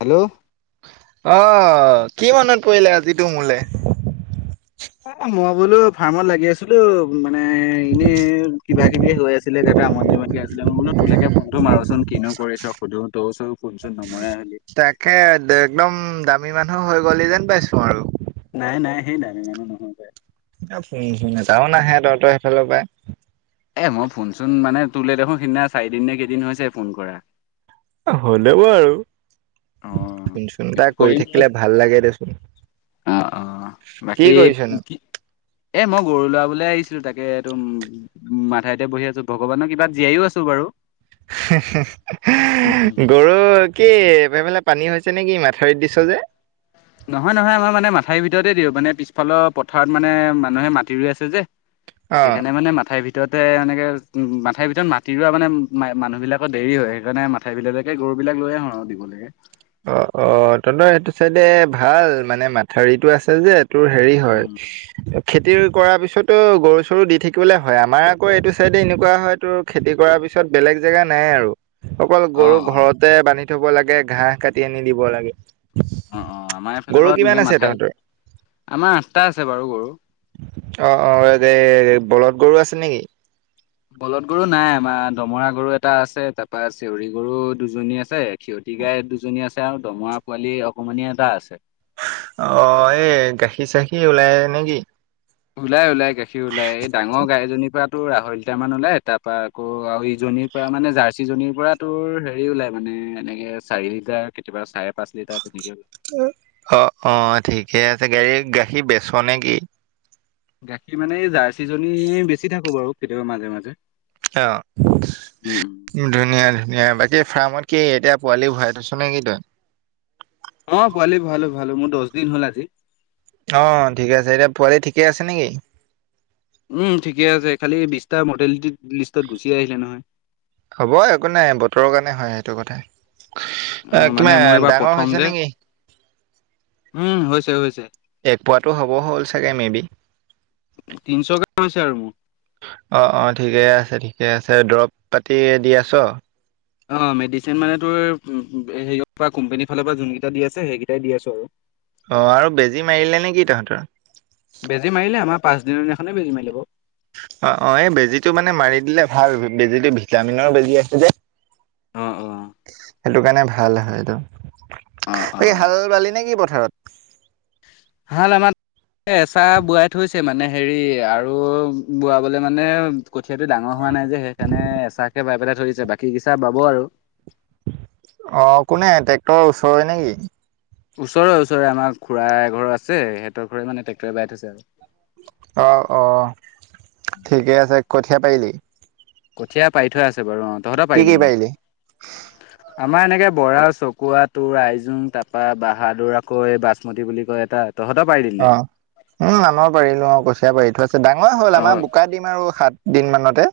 Hello আহ। কি মনত পৰিলে আজিতো মোলে? অ মই বোলো ফাৰ্মত লাগি আছিলো। মানে এনে কিবা কিবি হৈ আছে। আছিলেইটা আমনজীৱনকে আছিলে। মই বোলো তোৰলকে ফোনটো মাৰো কিনো কৰিছ সুধো তো চ ফোন চোন নমৰে হলি। তাকে একদম দামী মানুহ হৈ গ'ল যেন পাইছো আৰু। নাই নাই সেই নাই ইমানো নহয়। শু ফোন এটাাও নাহে তহঁতই সেইফালৰ পাই। এ মই ফোনচোন মানে তোৰলৈ দেখোন সিদিনা চাৰিদিন নে কেইদিন হৈছে ফোন কৰা। হ'লে ব আৰু। অ ফোনচুন এটা বাকী কৰি কৰিম থাকিলে ভাল লাগে দেচোন। অ অ কি বাকী কৰিছনো? কি। এ মই গৰু লৰাবলে আহিছিলো তাকে এইটোম মাথাাইতে বহি আছো ভগৱানক কিবা জীয়াইও আছো বাৰু। হে হে হে হে গৰু কি এফেফালে পানী হৈছে নে কি মাথাউৰিত দিছ যে। অ'। নহয় নহয় আমাৰ মানে মাথাইৰ ভিতৰতেই দিওঁ মানে পিছফালৰ পথাৰত মানে মানুহে মাটি ৰুই আছে যে। অ'। সেইকাৰণে মানে মাথাই ভি। ভিততে এনেকে মাথাই ভিতৰত মাটি ৰোৱা মানে ম মানুহবিলাকৰ দেৰি হয় সেইকাৰণে মাথাইবিলতকে গৰু তবিলাক লৈ আহো আৰু দিব লাগে। অ অ তদই সেইটো চাইডে ভাল মানে মাথাৰিটো আছে যে তোৰ হেৰি হয় উম, খেতি কৰাৰ পিছতো গৰু চৰু দি থাকিবলৈ হয়। আমাৰ আকৌ এইটো চাইডে এনেকুৱা হয় তো। খেতি কৰাৰ পিছত বেলেগ জেগা নাই আৰু। অকল গৰু অ', অ'। ঘৰতে বান্ধি থব লাগে ঘাঁহহ কাটি আনি দিব লাগে। অ, অ, আমাৰ এইফালে গৰু বাৰু কিমান তেুনেকে আছে মাথাই তহঁতৰ আমাৰ আঠটা আছে বাৰু গৰু। অ, অ এই বলদ গৰু আছে নেকি? বলদ গৰু নাই আমাৰ দমৰা গৰু এটা আছে তাৰপা চিউৰি গৰু দুজনী আছে সিয়তি পিতি গাই দুজনী আছে আৰু দমৰা পোৱালি অকণমানেই এটা আছে। অ এই গাখীৰ চাখীৰ ওলাই নেকি? ওলাই ওলাই গাখীৰ ওলাই, এই ডাঙৰ গাইজনীৰ পৰা। তোৰ আঢ়ৈ লিটাৰ মান ওলাই তাৰ পৰা আকৌ আৰু ইজনীৰ পৰা মানে জাৰ্চি জনীৰ পৰা তোৰ হেৰি ওলাই মানে এনেকে চাৰি লিটাৰ কেতিয়াবা চাৰে পাঁচ লিটাৰ তেনেকে। অ অ ঠিকে আছে গাড়ীৰ গাখীৰ বেচ নে কি? গাখীৰ মানে এই জাৰ্চিজনী বেছি থাকো বাৰু কেতিয়াবা মাজে মাজে। [unintelligible] উম। পোৱালি ভৰাইথয়ছ নে কি তই। অ পোৱালি ভৰালো ভৰালো মোৰ দশ দিন হ'ল আজি। অ' ঠিকে আছে এতিয়া পোৱালি ঠিকে আছে নেকি। উম, ঠিকে আছে খালি বিছটা মডেলিটিত হ'ব একো নাই বতৰৰ কাৰণে হয় সেইটো কথা। অ এ মানে মোৰ কিমান এইবাৰ ডাঙৰ প্ৰথম যে হৈছে নেকি। উম হৈছে- হৈছে। এক পোৱাটো হ'ব হ'ল চাগে মেবি। তিনিশ কাম আছে আৰু মোৰ। অ'- অ' ঠিকে আছে-ঠিকে আছে দৰৱ পাতি দি আছ। অ' মেডিচিন মানে তোৰ হেৰিয় পৰা কোম্পানীৰ ফালৰ পৰা যোনকেইটা দি আছে সেইকেইটাই দি আছো আৰু। অ' আৰু বেজী মাৰিলে নেকি তহঁতৰ। বেজি মাৰিলে আমাৰ পাঁচ দিনৰ দিনাখনে বেজি মাৰি লে বাও। অ' -অ' এই বেজীটো মানে মাৰি দিলে ভাল বেজীটো ভিটামিনৰ বেজি আছে যে। অ'- অ'। সেইটো কাৰণে ভাল হয় এইটো অ', বাক অ'। হাল বালি নে কি পথাৰত। হাল আমাৰ এ এচোৱা বোৱাই থৈছে মানে হেৰি আৰু বোৱাবলে মানে কঠিয়াটো ডাঙৰ হোৱা নাই যে সেইকাৰণে এচাকে বাই পেলাই থৰিছে বাকী গিচোৱা বাব আৰু। হয় নেকি। ওচৰে ওচৰে আমাৰ খুড়াৰ এ ঘৰ আছে। সিহঁতৰ ঘৰে মানে টেক্টৰে বাই থৈছে আৰু। অ'- অ' ঠিকে আছে কঠিয়া পাৰিলি। কঠীয়া পাৰি থৈ আছে বাৰু অ তহঁত কি কি পাৰিলিম নে। পাৰিলি আমাৰ এনেকে বৰা চকুৱা তোৰ আইজোং তাপৰা বাহাদুৰ আকৌ এই বাচমতী বুলি কয় এতাক। অ' উম আমৰ পাৰিলো অ' কছিয়া পাৰি থোৱা আছে ডাঙৰ হ'ল আমাৰ অ', বোকা দিম আৰু শাত দিন মানতে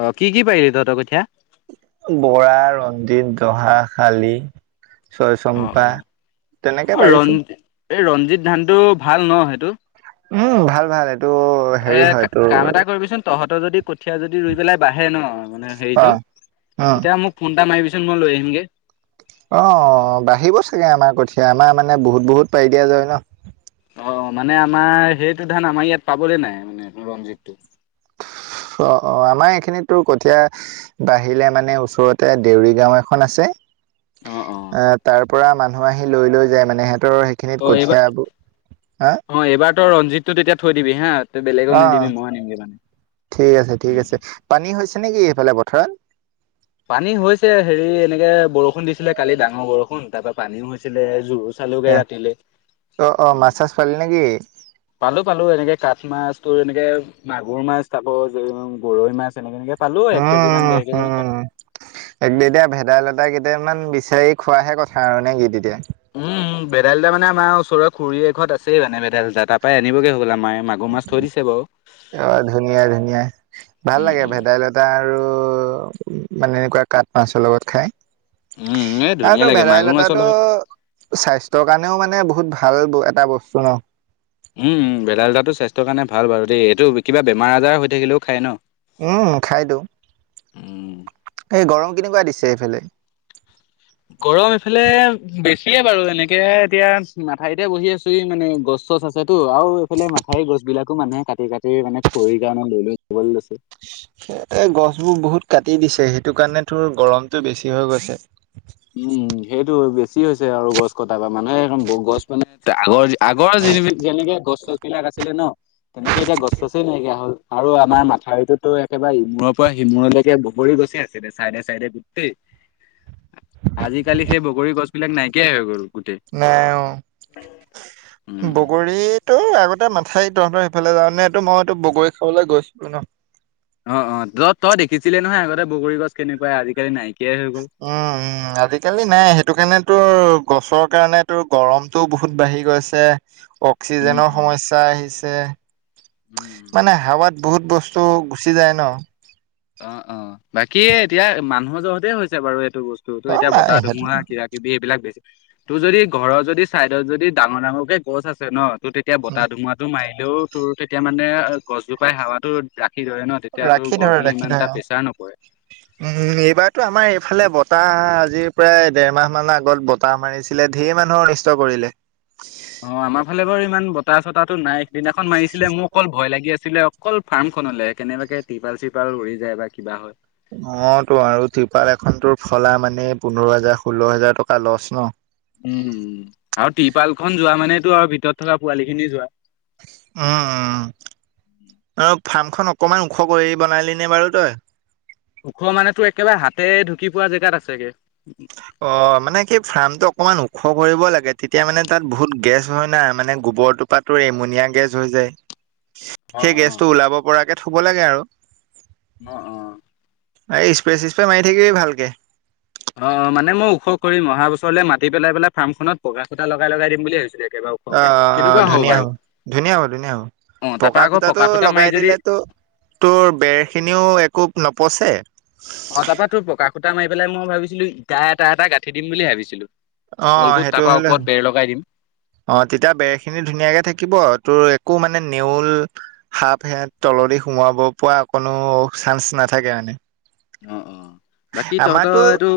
অ' কি কি পাৰিলি তহঁতৰ কঠীয়া? বৰা ৰঞ্জিত। জহা শালি অ', চয়চম্পা অ'। তেনেকে অ পাৰিছোঁ। ৰঞ্জি এই ৰঞ্জিত ধানটো ভাল ন সেইটো। উম ভাল ভাল। এইটো এ হেৰি হয় তোৰ কাম এটা কৰিবিচোন তহঁত যদি কঠিয়া যদি ৰুই পেলাই বাঢ়ে ন মানে অ হেৰিটো উম তেতিয়া মোক ফোন এটা মাৰিবিচ। মই লৈ আহিমগে। অ বাঢ়িব চাগে আমাৰ কঠীয়া আমাৰ মানে বহুত বহুত পাৰি দিয়া যায় হয় ন। অ মানে আমাৰ সেইটো ধান আমাৰ ইয়াত পাবলৈ নাই মানে ৰঞ্জিতটো। অ', অ আমাৰ এইখিনিত তো কঠীয়া বাহিলে মানে ওচৰতে দেউৰী গাও এখন আছে। অ তাৰ পৰা মানুহ আহি লৈ লৈ যায়। মানে সিহ ত' সেইখিনিত অ কঠিয়া বোৰ হা। ত ৰঞ্জিতটো তেতিয়া থৈ দিবি হা। তই বেলেগক অ নিদিবি মই আনিমগে মানে ঠিক আছে ঠিক উম আছে পানী হৈছে নেকি? ফালে পথাৰত। পানী হৈছে হেৰি এনেকে বৰষুণ দিছিলে কালি ডাঙৰ বৰষুণ তাৰ পৰা পানীও হৈছিলে জুজ। চালু গায় ৰাতিলে। অ অ মাছ চাছ পালি নেকি পালো- পালো এনেকে কাঠ মাছ তোৰ এনেকে মাগুৰ মাছ পাব যে গৰৈ মাছ এনেকে- এনেকে। পালো এক কেজি মান উম ডেৰ কেজি উম মান পালো [unintelligible] ভেদাইলত তাই কেইটামান বিচাৰি খোৱাহে কথা আৰু নে কি তেতিয়া। উম ভেদাইলতা মানে আমাৰ ওচৰৰ খুৰীৰ এ ঘৰত আছেই মানে ভেদাইলতা তাৰ পৰাই আনবগৈ হব'লা। আ মায়ে মাগুৰ মাছ থৈ দিছে বাৰু। অ' ধুনীয়া-ধুনীয়া ভাল উম লাগে উম ভেদাইলতা আৰু আৰু মানে এনেকুৱা কাঠ মাছৰ লগত খাই। উম এই ধুনীয়া এইটো লাগে মাগুৰ মাছৰ ভেদাইলতাটো লগত স্বাস্থ্যৰ কাৰণেও মানে বহুত ভা ভাল এটা বস্তু ন উম উম ভেদাইলতাটো স্বাস্থ্যৰ কাৰণে ভাল বাৰু দেই এইটো কিবা বেমাৰ আজাৰ হৈ থাকিলেও খায় ন উম খাই দিওঁ উম এই গৰম কেনেকুৱা দিছে এইফালে এফালে বেছিয়ে বাৰু এনেকে এতিয়া মাথাউৰিতে বহি আছো হি মানে গছ চছ আছেতো আও আও এইফালে মাথাউৰিৰ গছ বিলাকো মানুহে কাটি কাটি মানে খৰিৰ কাৰণে লৈ লৈ যাবলৈ লৈছে এ গছ বোৰ বহুত কাটি দিছে সেই সেইটো কাৰণে তোৰ গৰমটো বেছি হৈ গৈছে উম, সেইটো বেছি হৈছে আৰু গছ কটা বা মানুহে একম গছ মানে আগৰ আগৰ যেনেকে গছ চছ বিলাক আছিলে ন তেনেকে এতিয়া গছ চছে নাইকিয়া হ'ল। আৰু আমাৰ মাথাউৰিটোতো একেবাৰে ইমূৰৰ পৰা সিমূৰলৈকে বগৰী গছে আছিলে চাইডে চাইডে গোটেই আজিকালি সেই বগৰী গছ বিলাক নাইকিয়াই হয় গল গোটেই নাই অ', উম, উম। বগৰীতো আগতে মান ঠেই তহঁতৰ সিফালে যাওঁ নে এইটো মইতো বগৰী খাবলৈ গৈছিলো ন অ অ তত তই দেখিছিলে নহয় আগতে বগৰী গছ কেনেকুৱাই আজিকালি নাই উম উম আজিকালি নাই সেইটো কাৰণেতো গছৰ কাৰণে তো গৰমতটো বহুত বাঢ়ি গৈছে উম, অক্সিজেনৰ উম। সমস্যা আহিছে উম, উম। মানে হাৱাত বহুত বস্তু গুচি যায় ন অ', অ', বাকী এতিয়া মানুহৰ জহতে হৈছে বাৰু বস্তুো অ', এতিয়া বতাহ নাই সেইটো ধুমুহা কিবা- কিবি এইবিলাক বেছি তোৰ যদি ঘৰৰ যদি চাইডত যদি ডাঙৰ ডাঙৰ কে গছ আছে ন তোৰ তেতিয়া উম, বতাহ ধুমুহাটো মায় লেও তোৰ তেতিয়া মানে গছজোপাই হোৱাতো ৰাখি ধৰে ন তেতিয়া তোৰ ৰাখি ঘৰত [unintelligible] উম এইবাৰতো আমাৰ এইফালে বতাহ আজিৰ প্ৰায় দেৰমাহ মানৰ আগত বতাহ মাৰিছিলে ঢেৰ মানুহৰ অনিষ্ট কৰিলে অ আমাৰ ফালে বাৰু ইমান বতাহ চতাহটো নাই সিদিনাখন মাৰিছিলে মোৰ অকল ভয় লাগি আছ আছিলে অকল ফাৰ্ম খনলে কেনেবাকে টিপাল চিপাল উৰি যায় বা কিবা হয় অ', তো আৰু ত্ৰিপাল এখন তোৰ ফলা মানে পোন্ধৰ হাজাৰ ষোল্ল হোজাৰ টকা লচ ন উম, আৰু ট্ৰিৰপাল খন যোৱা মানেতো আৰু ভিতৰত থকা পোৱালি খিনি যোৱা উম, উম, অ',। ফাৰ্মখন অকনমান ওখ কৰি বনালি নে বাৰু তই ওখ মানেতো একেবাৰে হাতে ঢুকি পোৱা জেগাত আছেগে। অ', মানে কি ফাৰ্ম টো অকমান ওখ কৰিব লাগে তেতিয়া মানে তাত বহুত গেছ হয় নাই মানে বৰটোপাটো এমনিয়া গেছ হৈ যায়। অ', সেই অ', গেছটো ওলাব পৰাকে থব লাগে আৰু অ অ এই স্প্ৰে চিচপ্ৰে মাৰি থাকিবি ভালকে অ মানে মই ওখ কৰিম অহা বছৰলে মাতি পেলাই পেলাই ফাৰ্মখনত পকা খুটা লগাই লগাই দিম বুলি ভাবিছিলো। অ', অ', ধুনীয়া হ ধুনীয়া হ'ব ধুনীয়া হ অ', তাৰপা পকা আকৌ খুটাটো খুটা মাৰি লগাই যদি দিলেতো তোৰ বেৰ খিনিও একো ন পচে অ তাৰপা তোৰ পকা খুটা মাৰি পেলাই মই ভাবিছিলো ইটা এটা এটা গাঁঠি দিম বুলি ভাবিছিলো। অ' তলটো সেইটো তাৰপৰা হ'লে ওপৰত বেৰ লগাই দিম অ তেতিয়া বেৰ খিনি ধুনীয়াকে থাকিব তোৰ একো মানে নেউল সাপ সে তলদি সোমাব পৰা কোনো চান্স নাথাকে মানে [unintelligible] অ', অ', বাকী তহঁতৰ এইটো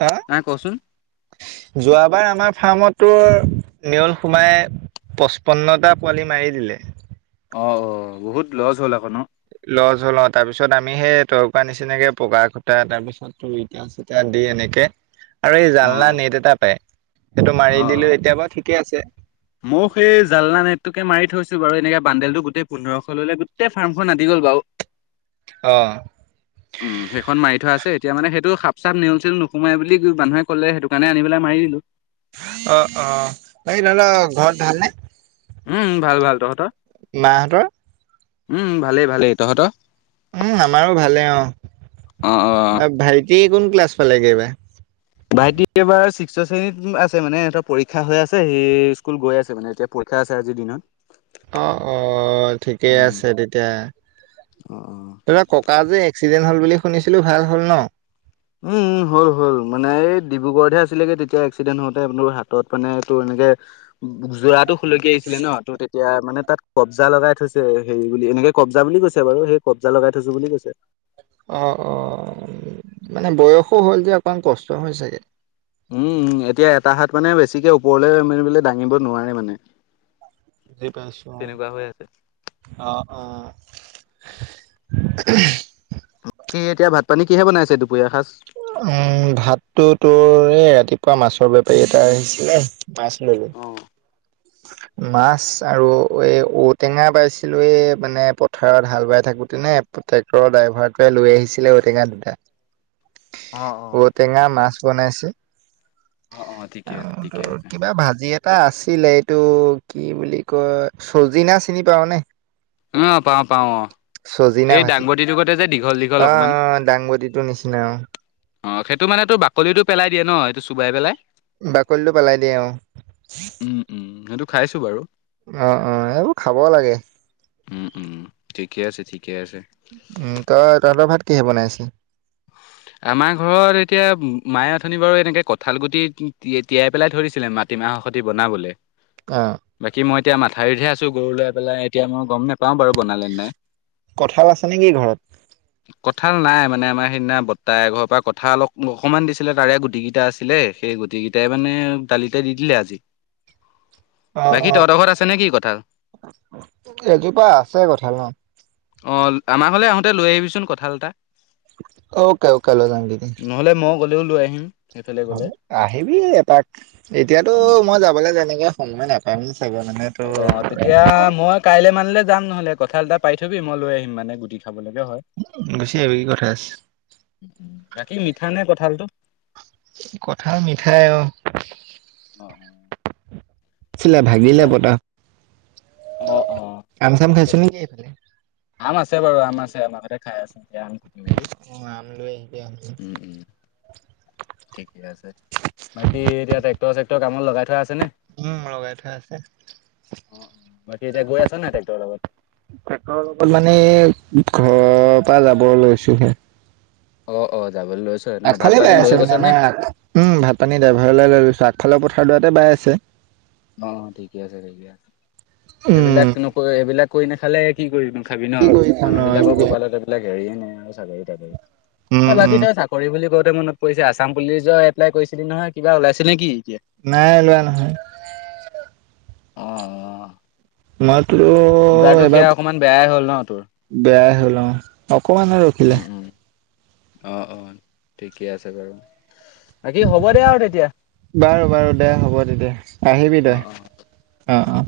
হ নাই কচোন যোৱাবাৰ আমাৰ ফাৰ্মত ৰ নেউল সুমাই পঁচপন্নটা পোৱালি মাৰি দিলে অ', অ', বহুত লছ হ'ল আকৌ ন। লজ হল তাৰপিছত আমি সেই তৰকাৰ নিচিনাকে পকা খুটা তাৰপিছত চতি [inaudible] এনেকে আৰু এই অ', জালনা অ', নেট এটা পায়, সেইটো মাৰি দিলে এতিয়া বাৰু ঠিকে আছে। মইয়ো সেই জালনা নেটটোকে মাৰি থৈছো বাৰু, এনেকে বান্দোলটো গোটেই পোন্ধৰশ ললে গোটেই ফাৰ্মখন আদি গ'ল বাৰু। অ উম, হেই খন মাৰি থোৱা আছে। হেইটো মানে সাপ চাপ নেউল ছেউল নোসোমাই বুলি মানুহে ক'লে, সেইটো কাৰণে আনি পেলাই মাৰি দিলো। অ অ এই তহঁতৰ ঘৰত ভাল নে [inaudible] উম ভাল ভাল তহঁতৰ? মা হঁতৰ? উম ভালেই ভালেই তহঁ উম, আমাৰো ভালে অ', ভাইটি কোন ক্লাছ পালেগে এইবাৰ? ভাইটি এইবাৰ ছিক্স শ্ৰেণীত আছে মানে, সিহঁত পৰীক্ষা হৈ আছে সি স্কুল গৈ আছে মানে এতিয়া। পৰীক্ষা আছে আজিৰ দিনত। অ অ ঠিকেই উম, আছে তেতিয়া অ', অ'। ধৰা ককা যে এক্সিডেণ্ট হ'ল বুলি শুনিছিলো ভাল হ'ল ন? উম উম হ'ল হ'ল মানে এই ডিবুগড়হে আছিলে তেতিয়া এক্সিডেণ্ট হওঁতে আপোন হাতত মানে এইটো এ যে যোৰাতটো খোলকি আহিছিলে ন? ত' তেতিয়া মানে তাত কব্জা লগাই থৈছে হেৰি বুলি এনেকে কব্জা বুলি কৈছে বাৰু সেই কব্জা লগাই থৈছো বুলি কৈছে। অ', অ' মানে বয়সো হ'ল যে অকমান কষ্ট হয় চাগে। উম এতিয়া এটা হাত মানে বেছিকে ওপৰলৈ মেলি বলে দাঙিব নোৱাৰে মানে। বুজি তেনেকুৱা হৈ আছে। পইছো অ' অ' অ'। [inaudible] কি এতিয়া ভাত পানী কিহে বনাইছে দুপৰীয়া সাজ? উম, ভাত টো তোৰ এই ৰাতিপুৱা মাছৰ বেপাৰী এটা আহিছিলে ল'লো। অ মাছ আৰু এই ঔটেঙা পাইছিলো এই মানে পথাৰত হাল বাই থাকোতে নে ট্ৰেক্টৰৰ ড্ৰাইভাৰটোৱে লৈ আহিছিলে ঔটেঙা দুটা অ ঔ টেঙা মাছ বনাইছে। অ অ ঠিকে আছে ঠিকে আৰু আছে কিবা ভাজি এটা আছিলে টো কি বুলি কয় চজিনা চিনি পাৱ নে? অহ, পাওঁ পাওঁ অ'। চজিনা এই ভাজি দাংবতিটো সৈতে যে দীঘল দীঘল অ', অকমান। অ', দাংবদিটোৰ নিচিনা অ'। অ' সেইটো মানে তোৰ বাকলিটো পেলাই দিয়ে ন এইটো চোবাই পেলাই? বাকলিটো পেলাই দিয়ে অ'। খাইছোঁ বাৰু। অ', অ', এইবোৰ খাব লাগে। উম, উম ঠিকে আছে, ঠিকে আছে। উম, তই তহঁতৰ ভাত কিহে বনাইছে? আমাৰ ঘৰত এতিয়া মায়ে অথনি বাৰু এনেকে কঁঠালগুটি তি-তি-তিয়াই পেলাই থৈ দিছিলে মাটি মাহ সতি বনাবলে। অ', বাকী মই এতিয়া মাথাউৰিতহে আছোঁ গৰু লাই পেলাই এতিয়া মই গম নেপাও বাৰু বনালে নাই। কঁঠাল আছে নেকি ঘৰত? কঁঠাল নাই মানে আমাৰ সেইদিনা বৰ্তা এঘৰৰ পৰা কঁঠাল অক-অকণমান দিছিলে তাৰে গুটিকিটা আছিলে, সেই গুটিকিটাই মানে দালিতে দি দিলে আজি, অ', বাকী অ', তহঁতৰ আছে নেকি কঁঠাল? এজোপা আছে কঁঠাল অ', অ', আমাৰ ঘৰলে আহোঁতে লৈ আহিবিচোন কঠা [unintelligible] অ'কে, অ'কে লৈ [unintelligible] মই লৈ আহিম। সেইফালে গ'লে হ'ব, আহিবি এপাক। এতিয়াতো মই যাবলে তেনেকে সময় নাপাম। চাগে মানে তোৰ অ'তেতিয়া মই কাইলে মানলে যাম, নহ'লে কঠাল এটা পাৰি থবি মই লৈ আহিম মানে গুটি। খাবলৈকে হয় গুচি আহিবি কি কথা আছে। বাকী মিঠা নে কঠালটো? কঠাল মিঠা অ'। অ' আছিলে ভাগিলে পতা। অ অ অ আম, চাম খাইছনে কি। আম আছে বাৰু আম আছে, আম ঘৰতে খাই আছে। [unintelligible] উম', আম লৈ আহিবি আম উম', ঠিকে তামোত লগাই থোৱা আছে। নে? উম'লগাই থোৱা আছে। বাকী এতিয়া গৈ আছা নাই ট্ৰেক্টৰৰ লগত? তেখেতৰ লগত মানে ঘৰৰ পৰা যাব লৈছোহে। অ', অ', যাবলৈ লৈছো ন ভাত আগফালে পানী বাই লৈ আছে গৈছ মানে নে? আমাৰ উম', ভাত পানী ড্ৰাইভাৰলে লৈ লৈলছো আগফালৰ। খাদুৱাতে বাই আছে। অ', ঠিকে আছে, ঠিকে আছে উম সেইবিলাক নকৰি সেইবিলাক কৰি নাখালে কি কৰি। খাবি ন, কি কৰি খাম ন আমাৰ বিলাকৰ এইবোৰকে কপালত এবিলাক হেৰিয়ে নাই আৰু চাকৰি, উম তাকৰি। উম বাকী তই চাকৰি বুলি কওঁতে মনত পৰিছে আছাম পুলিচৰ এপ্লাই কৰিছিলি নহয় কিবা ওলাইছিল নে কি এতিয়া নাই লোৱা নহয়। মইতো এইবাৰতো এবাৰ সেয়া অকমান বেয়াই হ'ল ন তোৰ। বেয়াই হ'ল অ', অকমান ৰখিলে। উম, উম, অ', অ', ঠিকেই আছে বাৰু বাকী হ'ব দে আৰু তেতিয়া। বাৰু, বাৰু, দে হ'ব তেতিয়া। আহিবি তই অ', অ',।